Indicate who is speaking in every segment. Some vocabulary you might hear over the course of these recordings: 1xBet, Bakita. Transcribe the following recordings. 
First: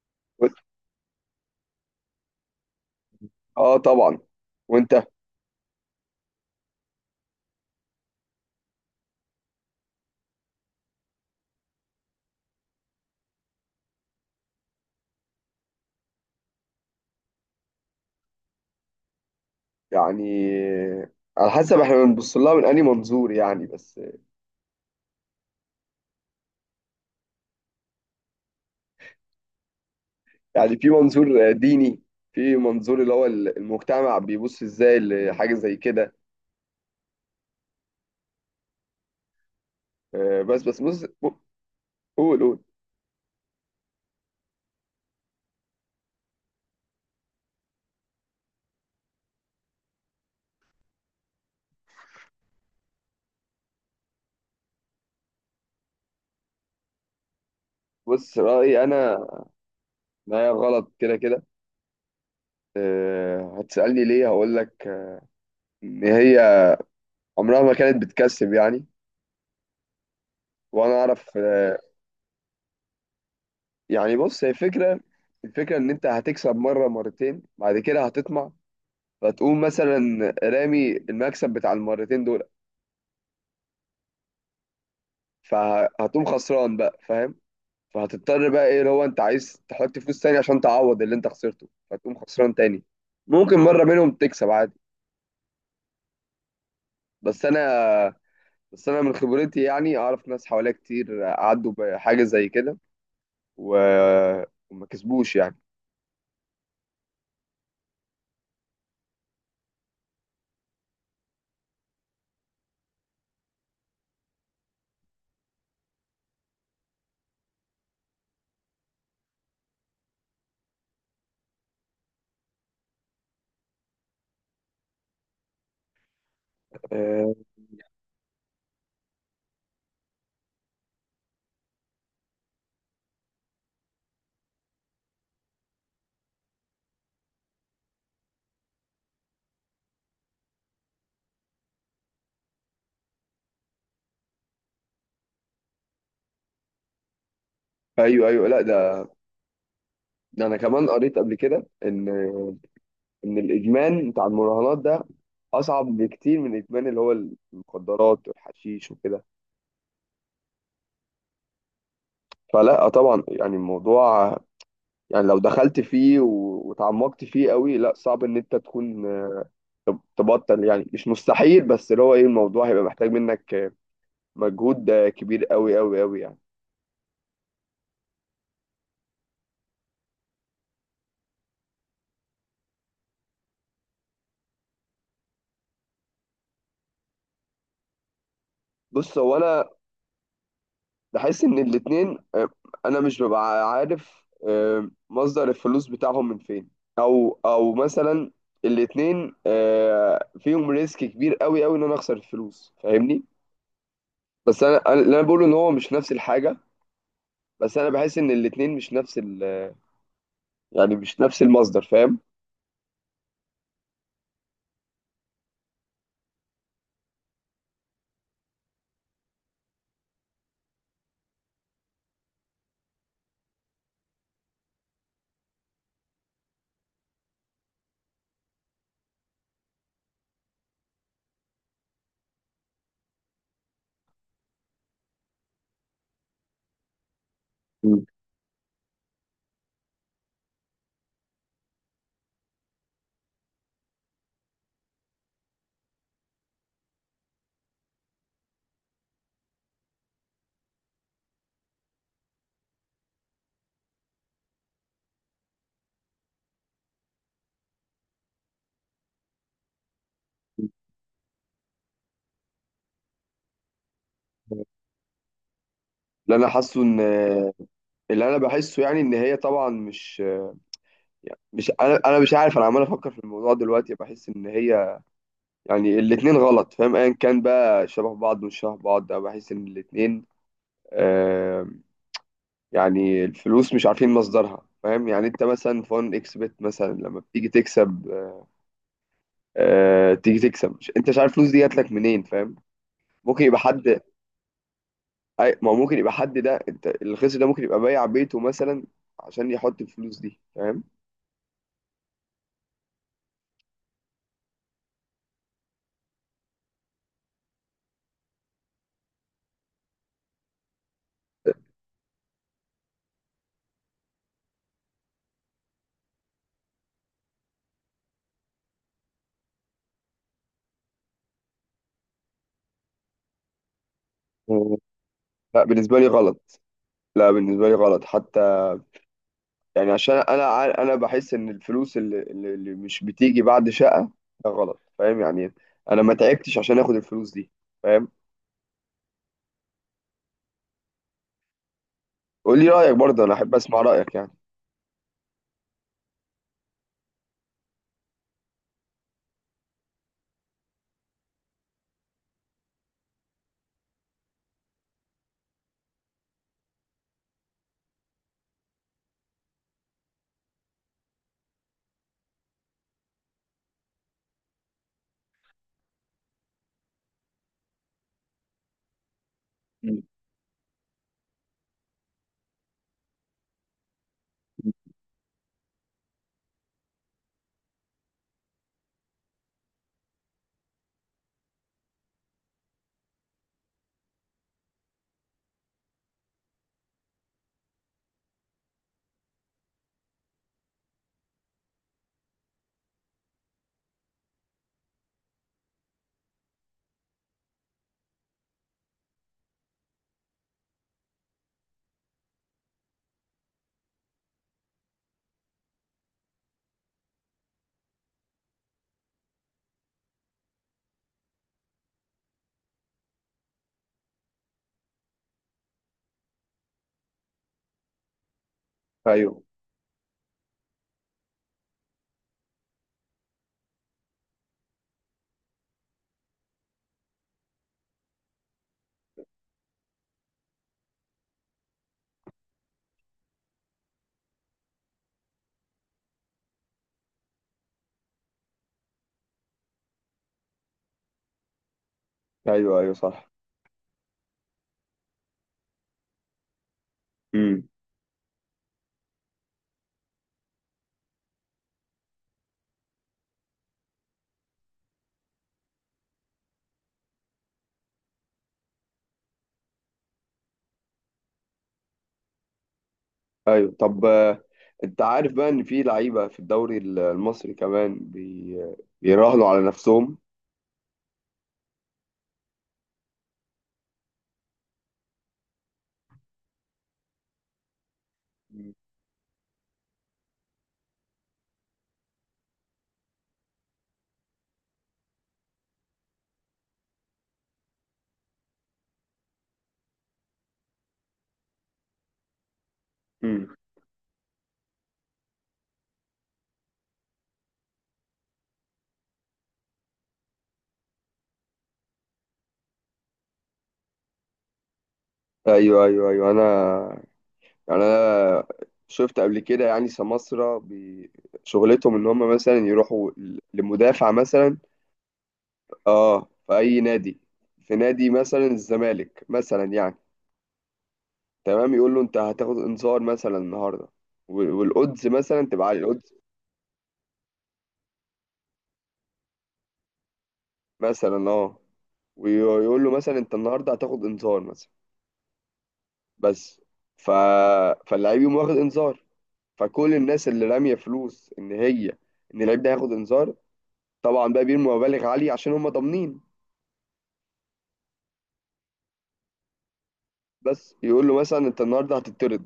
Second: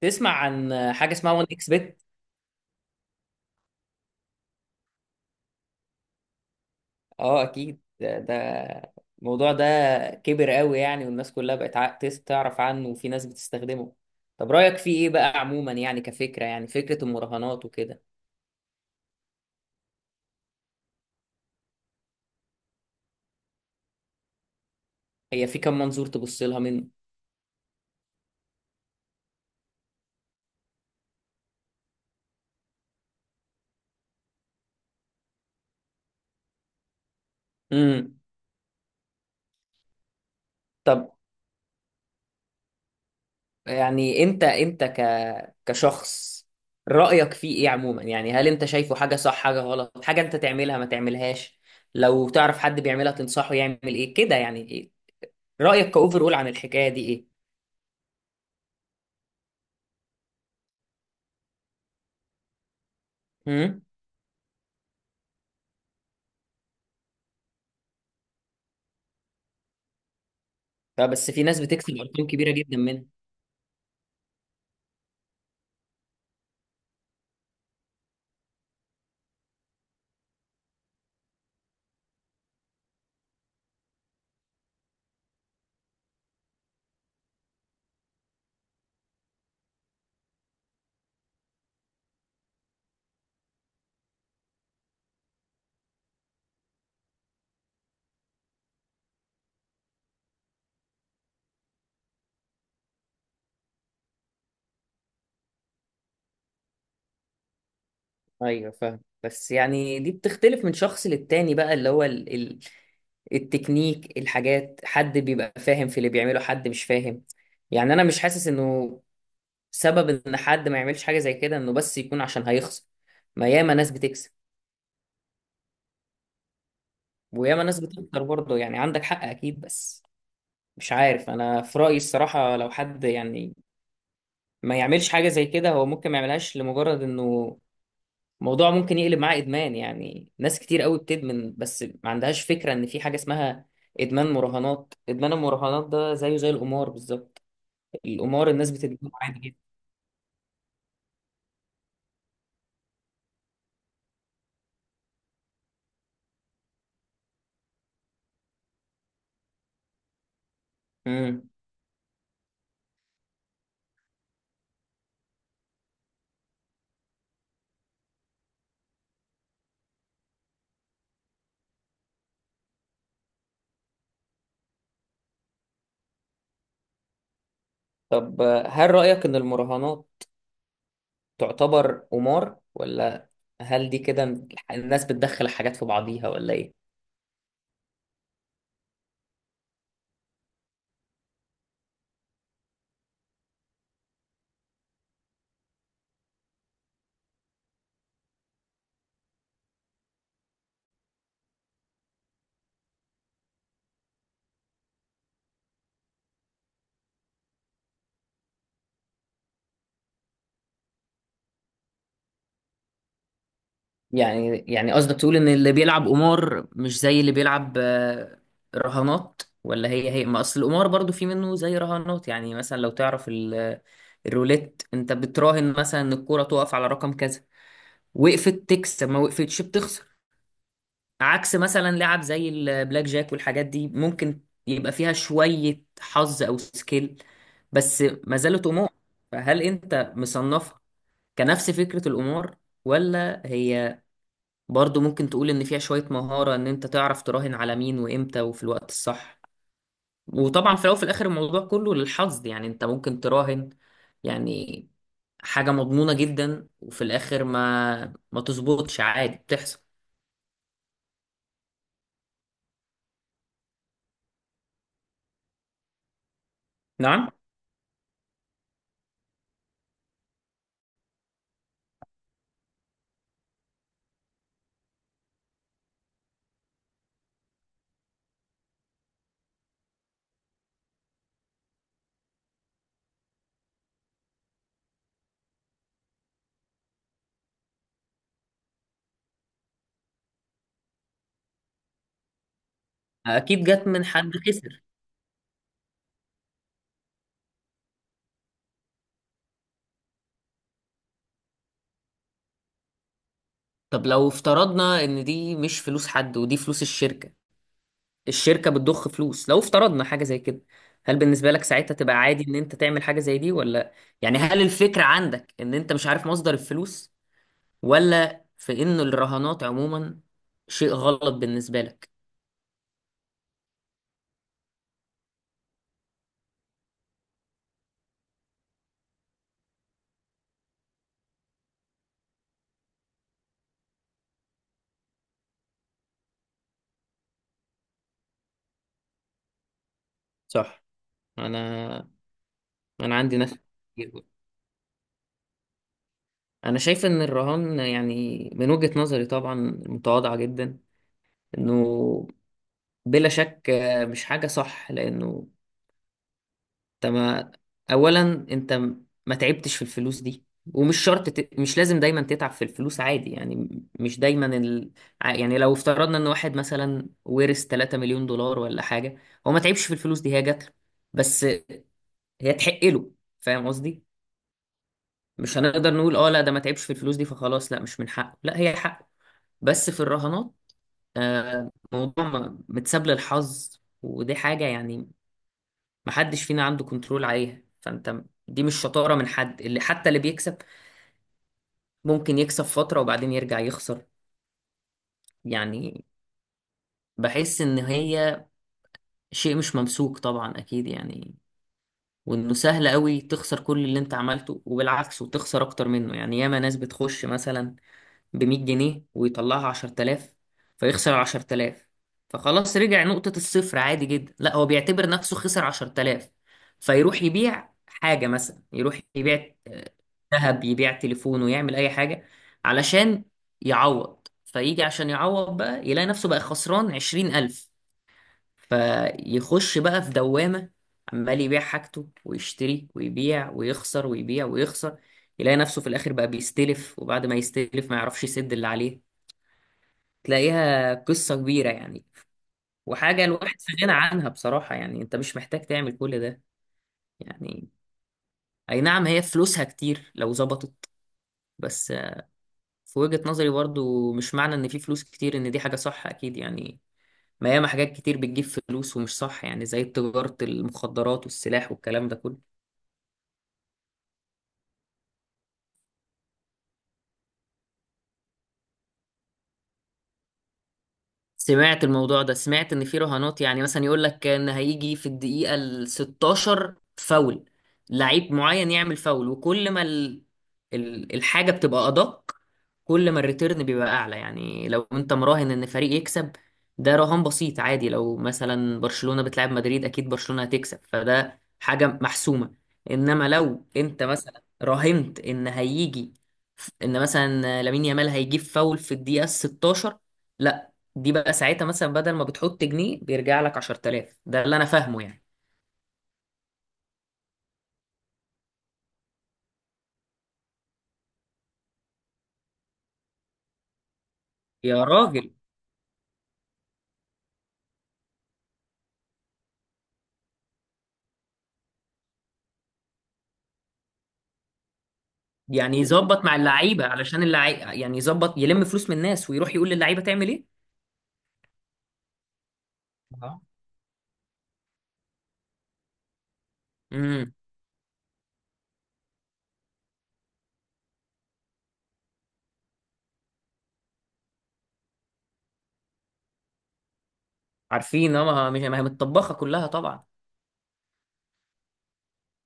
Speaker 1: تسمع
Speaker 2: و-
Speaker 1: عن حاجة اسمها 1 اكس بت؟
Speaker 2: اه طبعا. وانت؟
Speaker 1: اه، اكيد. ده الموضوع ده كبر قوي، يعني والناس كلها بقت تعرف عنه، وفي ناس بتستخدمه. طب رأيك فيه ايه بقى عموما؟ يعني كفكرة، يعني فكرة المراهنات وكده.
Speaker 2: يعني على حسب احنا بنبص لها من انهي منظور يعني بس.
Speaker 1: هي في كم منظور تبص لها منه؟
Speaker 2: يعني في منظور ديني، في منظور اللي هو المجتمع بيبص ازاي لحاجة زي كده.
Speaker 1: امم
Speaker 2: بس بص.
Speaker 1: طب،
Speaker 2: قول.
Speaker 1: يعني انت كشخص رأيك فيه ايه عموما؟ يعني هل انت شايفه حاجة صح، حاجة غلط، حاجة انت تعملها ما تعملهاش؟ لو تعرف حد بيعملها تنصحه يعمل ايه كده؟ يعني ايه رأيك كأوفر اول عن الحكاية دي؟ ايه
Speaker 2: بص رأيي انا ان هي غلط كده كده.
Speaker 1: امم
Speaker 2: هتسألني ليه؟ هقول لك ان هي عمرها ما كانت بتكسب يعني. وانا اعرف.
Speaker 1: فبس في ناس بتكسب ارقام كبيره جدا منها.
Speaker 2: يعني بص، هي فكرة. الفكرة ان انت هتكسب مرة مرتين، بعد كده هتطمع، فتقوم مثلا رامي المكسب بتاع المرتين دول، فهتقوم خسران بقى، فاهم؟ فهتضطر بقى ايه اللي هو انت عايز تحط فلوس تاني عشان تعوض اللي انت خسرته، فتقوم خسران تاني. ممكن مرة منهم تكسب عادي، بس انا، بس انا من خبرتي يعني اعرف ناس حواليا كتير عدوا بحاجة زي كده و... وما كسبوش يعني.
Speaker 1: ايوه فاهم، بس يعني دي بتختلف من شخص للتاني بقى، اللي هو التكنيك، الحاجات، حد بيبقى فاهم في اللي بيعمله، حد مش فاهم. يعني انا مش حاسس انه سبب ان حد ما يعملش حاجه زي كده انه بس يكون عشان هيخسر. ما ياما ناس بتكسب،
Speaker 2: أه،
Speaker 1: وياما ناس بتخسر برضه. يعني عندك حق اكيد، بس مش عارف انا في رايي الصراحه، لو حد يعني ما يعملش حاجه زي كده، هو ممكن ما يعملهاش لمجرد انه الموضوع ممكن يقلب معاه ادمان. يعني ناس كتير قوي بتدمن، بس ما عندهاش فكره ان في حاجه اسمها ادمان مراهنات. ادمان المراهنات ده زيه زي القمار بالظبط.
Speaker 2: ايوه ايوه،
Speaker 1: القمار
Speaker 2: لا
Speaker 1: الناس
Speaker 2: ده،
Speaker 1: بتدمنه عادي جدا.
Speaker 2: ده انا كمان قريت قبل كده ان ان الادمان بتاع المراهنات ده اصعب بكتير من الادمان اللي هو المخدرات والحشيش وكده.
Speaker 1: امم
Speaker 2: فلا طبعا، يعني الموضوع، يعني لو دخلت فيه وتعمقت فيه قوي، لا صعب ان انت تكون تبطل. يعني مش مستحيل، بس اللي هو ايه، الموضوع هيبقى محتاج منك مجهود كبير قوي قوي قوي يعني.
Speaker 1: طب، هل رايك ان المراهنات تعتبر قمار، ولا هل دي كده الناس بتدخل حاجات في بعضيها، ولا ايه؟
Speaker 2: بص، هو انا بحس ان الاتنين انا مش ببقى عارف مصدر الفلوس بتاعهم من فين، او مثلا الاتنين فيهم ريسك كبير قوي قوي ان انا اخسر الفلوس، فاهمني؟ بس انا، اللي انا بقوله ان هو مش نفس الحاجه. بس انا بحس ان الاتنين مش نفس ال، يعني مش نفس المصدر، فاهم؟
Speaker 1: يعني قصدك تقول ان اللي بيلعب قمار مش زي اللي بيلعب رهانات، ولا هي هي؟ ما اصل القمار برضو في منه زي رهانات، يعني مثلا لو تعرف الروليت، انت بتراهن مثلا ان الكوره تقف على رقم كذا، وقفت تكسب، ما وقفتش بتخسر. عكس مثلا لعب زي البلاك جاك والحاجات دي ممكن يبقى فيها شوية حظ او سكيل،
Speaker 2: مم.
Speaker 1: بس ما زالت قمار. فهل انت مصنفها كنفس فكرة القمار، ولا هي برضو ممكن تقول ان فيها شوية مهارة ان انت تعرف تراهن على مين وامتى وفي الوقت الصح؟ وطبعا في الاول وفي الاخر الموضوع كله للحظ، يعني انت ممكن تراهن يعني حاجة مضمونة جدا وفي الاخر ما تظبطش، عادي، بتحصل.
Speaker 2: اللي انا حاسه ان،
Speaker 1: نعم.
Speaker 2: اللي انا بحسه يعني ان هي طبعا مش يعني مش، انا مش عارف، انا عمال افكر في الموضوع دلوقتي، بحس ان هي، يعني الاتنين غلط، فاهم؟ ايا كان بقى شبه بعض مش شبه بعض، أنا بحس ان الاتنين آه، يعني الفلوس مش عارفين مصدرها، فاهم؟ يعني انت مثلا فون اكس بت مثلا لما بتيجي تكسب، آه تيجي تكسب، مش انت مش عارف الفلوس دي جات لك منين، فاهم؟ ممكن يبقى
Speaker 1: اكيد جت
Speaker 2: حد.
Speaker 1: من حد خسر.
Speaker 2: ما هو ممكن يبقى حد، ده انت الخسر ده ممكن يبقى بايع بيته مثلا عشان يحط الفلوس دي، فاهم؟
Speaker 1: طب لو افترضنا ان دي مش فلوس حد، ودي فلوس الشركة، الشركة بتضخ فلوس، لو افترضنا حاجة زي كده، هل بالنسبة لك ساعتها تبقى عادي ان انت تعمل حاجة زي دي؟ ولا يعني هل الفكرة عندك ان انت مش عارف مصدر الفلوس، ولا في إن الرهانات عموما شيء غلط بالنسبة لك؟
Speaker 2: لا بالنسبة لي غلط. لا بالنسبة لي غلط حتى. يعني عشان انا، انا بحس ان الفلوس اللي مش بتيجي بعد شقه ده غلط، فاهم يعني؟ انا ما تعبتش عشان اخد الفلوس دي، فاهم؟
Speaker 1: صح. أنا
Speaker 2: قول لي رايك
Speaker 1: أنا
Speaker 2: برضه، انا
Speaker 1: عندي
Speaker 2: احب
Speaker 1: ناس
Speaker 2: اسمع
Speaker 1: كتير
Speaker 2: رايك
Speaker 1: بقى.
Speaker 2: يعني.
Speaker 1: أنا شايف إن الرهان، يعني من وجهة نظري طبعا متواضعة جدا، إنه بلا شك مش حاجة صح، لأنه انت ما اولا انت ما تعبتش في الفلوس دي، ومش شرط مش لازم دايما تتعب في الفلوس، عادي يعني مش دايما يعني لو افترضنا ان واحد مثلا ورث 3 مليون دولار ولا حاجة، هو ما تعبش في
Speaker 2: مم.
Speaker 1: الفلوس دي، هي جات له، بس هي تحق له، فاهم قصدي؟ مش هنقدر نقول اه لا ده ما تعبش في الفلوس دي فخلاص لا مش من حقه، لا هي حقه. بس في الرهانات، موضوع متساب للحظ، ودي حاجة يعني محدش فينا عنده كنترول عليها، فانت دي مش شطارة من حد، اللي حتى اللي بيكسب ممكن يكسب فترة وبعدين يرجع يخسر. يعني بحس ان هي شيء مش ممسوك، طبعا اكيد يعني، وانه سهل قوي تخسر كل اللي انت عملته وبالعكس وتخسر اكتر منه. يعني ياما ناس بتخش مثلا ب 100 جنيه ويطلعها 10,000، فيخسر 10,000، فخلاص رجع نقطة الصفر، عادي جدا، لا هو بيعتبر نفسه خسر 10,000، فيروح يبيع حاجة، مثلا يروح
Speaker 2: ايوه
Speaker 1: يبيع ذهب، يبيع تليفونه، يعمل اي حاجه علشان يعوض. فيجي عشان يعوض بقى يلاقي نفسه بقى خسران عشرين ألف، فيخش بقى في دوامة، عمال يبيع حاجته ويشتري، ويبيع ويخسر، ويبيع ويخسر، يلاقي نفسه في الآخر بقى بيستلف، وبعد ما يستلف ما يعرفش يسد اللي عليه، تلاقيها قصة كبيرة يعني.
Speaker 2: ايوه ايوه،
Speaker 1: وحاجة
Speaker 2: صح.
Speaker 1: الواحد في غنى عنها بصراحة، يعني انت مش محتاج تعمل كل ده
Speaker 2: امم.
Speaker 1: يعني. اي نعم، هي فلوسها كتير لو ظبطت، بس في وجهة نظري برضو مش معنى ان في فلوس كتير ان دي حاجة صح، اكيد يعني، ما ياما حاجات كتير بتجيب فلوس ومش صح، يعني زي تجارة المخدرات والسلاح والكلام ده كله.
Speaker 2: ايوه طب، انت عارف بقى ان في لعيبه في الدوري المصري كمان بيراهنوا على نفسهم؟
Speaker 1: سمعت الموضوع ده، سمعت ان في رهانات يعني مثلا يقول لك ان هيجي في الدقيقة ال 16 فاول لعيب معين
Speaker 2: مم.
Speaker 1: يعمل فاول، وكل ما الحاجة بتبقى ادق، كل ما الريتيرن بيبقى اعلى. يعني لو انت مراهن ان فريق يكسب ده رهان بسيط عادي، لو مثلا برشلونة بتلعب مدريد اكيد برشلونة هتكسب، فده حاجة محسومة. انما
Speaker 2: امم.
Speaker 1: لو انت مثلا راهنت ان مثلا لامين يامال هيجيب فاول في الدقيقة 16، دي بقى ساعتها مثلا بدل ما بتحط جنيه بيرجع لك 10,000. ده اللي انا فاهمه يعني.
Speaker 2: ايوه ايوه ايوه، انا، يعني انا شفت قبل كده يعني سماسرة شغلتهم ان هم مثلا يروحوا لمدافع مثلا،
Speaker 1: يا راجل.
Speaker 2: اه في اي نادي، في نادي مثلا الزمالك مثلا يعني، تمام، يقول له انت هتاخد انذار مثلا النهارده، والodds مثلا تبقى
Speaker 1: يعني
Speaker 2: عالية، الأودز
Speaker 1: يظبط مع اللعيبه، علشان اللعيبه يعني يظبط يلم فلوس من الناس ويروح يقول للعيبه تعمل ايه.
Speaker 2: مثلا، اه، ويقول له مثلا انت
Speaker 1: آه.
Speaker 2: النهارده هتاخد انذار مثلا بس. ف...
Speaker 1: امم
Speaker 2: فاللعيب يقوم واخد انذار، فكل الناس اللي راميه فلوس ان هي ان اللعيب ده هياخد انذار طبعا، بقى بيرموا مبالغ عالية عشان هم ضامنين.
Speaker 1: عارفين، اه ما هي متطبخه كلها طبعا.
Speaker 2: بس يقول له مثلا انت النهارده هتطرد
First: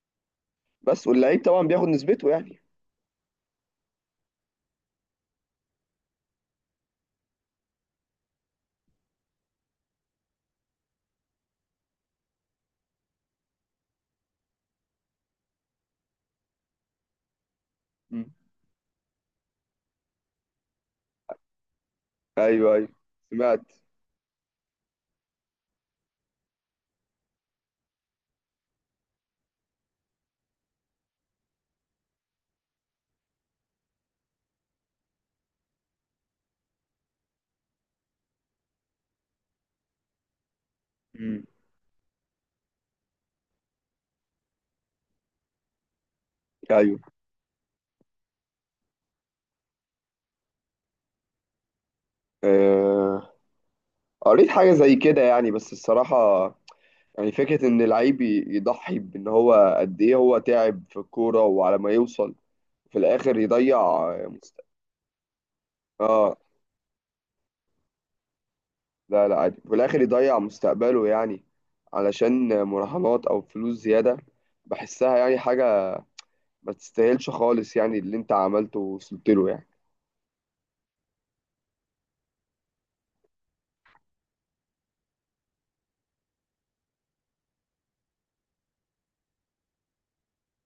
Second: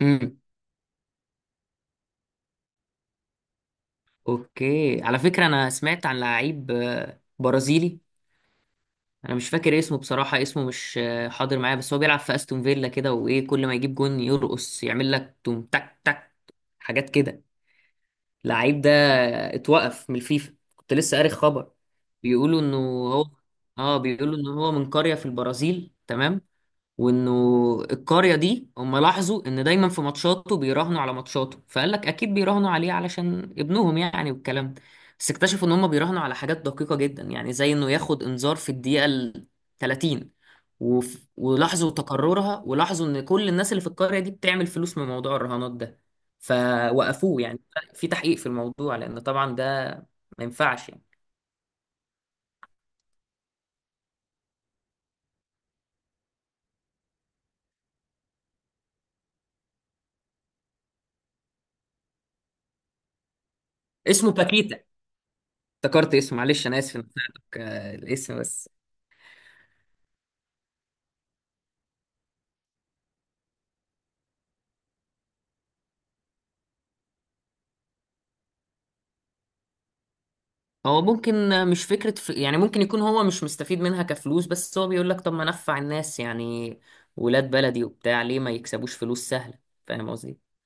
Speaker 1: امم
Speaker 2: بس. واللعيب طبعا بياخد نسبته يعني.
Speaker 1: اوكي، على فكره انا سمعت عن لعيب برازيلي، انا مش فاكر اسمه بصراحه، اسمه مش حاضر معايا، بس هو بيلعب في استون فيلا كده، وايه كل ما يجيب جون يرقص يعمل لك توم تك تك، حاجات كده.
Speaker 2: مم.
Speaker 1: لعيب ده اتوقف من الفيفا، كنت لسه قاري خبر. بيقولوا
Speaker 2: ايوه
Speaker 1: انه
Speaker 2: ايوه،
Speaker 1: هو
Speaker 2: سمعت.
Speaker 1: اه بيقولوا انه هو من قرية في البرازيل، تمام، وانه القرية دي هم لاحظوا ان دايما في ماتشاته بيراهنوا على ماتشاته، فقال لك اكيد بيراهنوا عليه علشان ابنهم يعني والكلام ده. بس اكتشفوا ان هم بيراهنوا على حاجات دقيقة جدا، يعني زي انه ياخد انذار في الدقيقة ال 30،
Speaker 2: مم.
Speaker 1: ولاحظوا تكررها، ولاحظوا ان كل الناس اللي في القرية دي بتعمل فلوس من موضوع الرهانات ده،
Speaker 2: ايوه.
Speaker 1: فوقفوه يعني، في تحقيق في الموضوع لان طبعا ده ما ينفعش يعني.
Speaker 2: آه... قريت حاجة زي كده يعني، بس الصراحة يعني فكرة ان اللعيب يضحي بان هو قد ايه هو تعب في الكورة وعلى ما يوصل في الاخر يضيع
Speaker 1: اسمه
Speaker 2: مست...
Speaker 1: باكيتا، افتكرت
Speaker 2: اه
Speaker 1: اسمه، معلش انا اسف إني قلت لك، الاسم بس.
Speaker 2: لا لا عادي، في الاخر يضيع مستقبله يعني علشان مراهنات او فلوس زيادة، بحسها يعني حاجة ما تستاهلش خالص يعني اللي انت عملته ووصلت له يعني
Speaker 1: هو ممكن مش فكرة يعني ممكن يكون هو مش مستفيد منها كفلوس، بس هو بيقول لك طب ما نفع الناس، يعني ولاد بلدي وبتاع، ليه ما يكسبوش فلوس سهلة؟ فاهم قصدي؟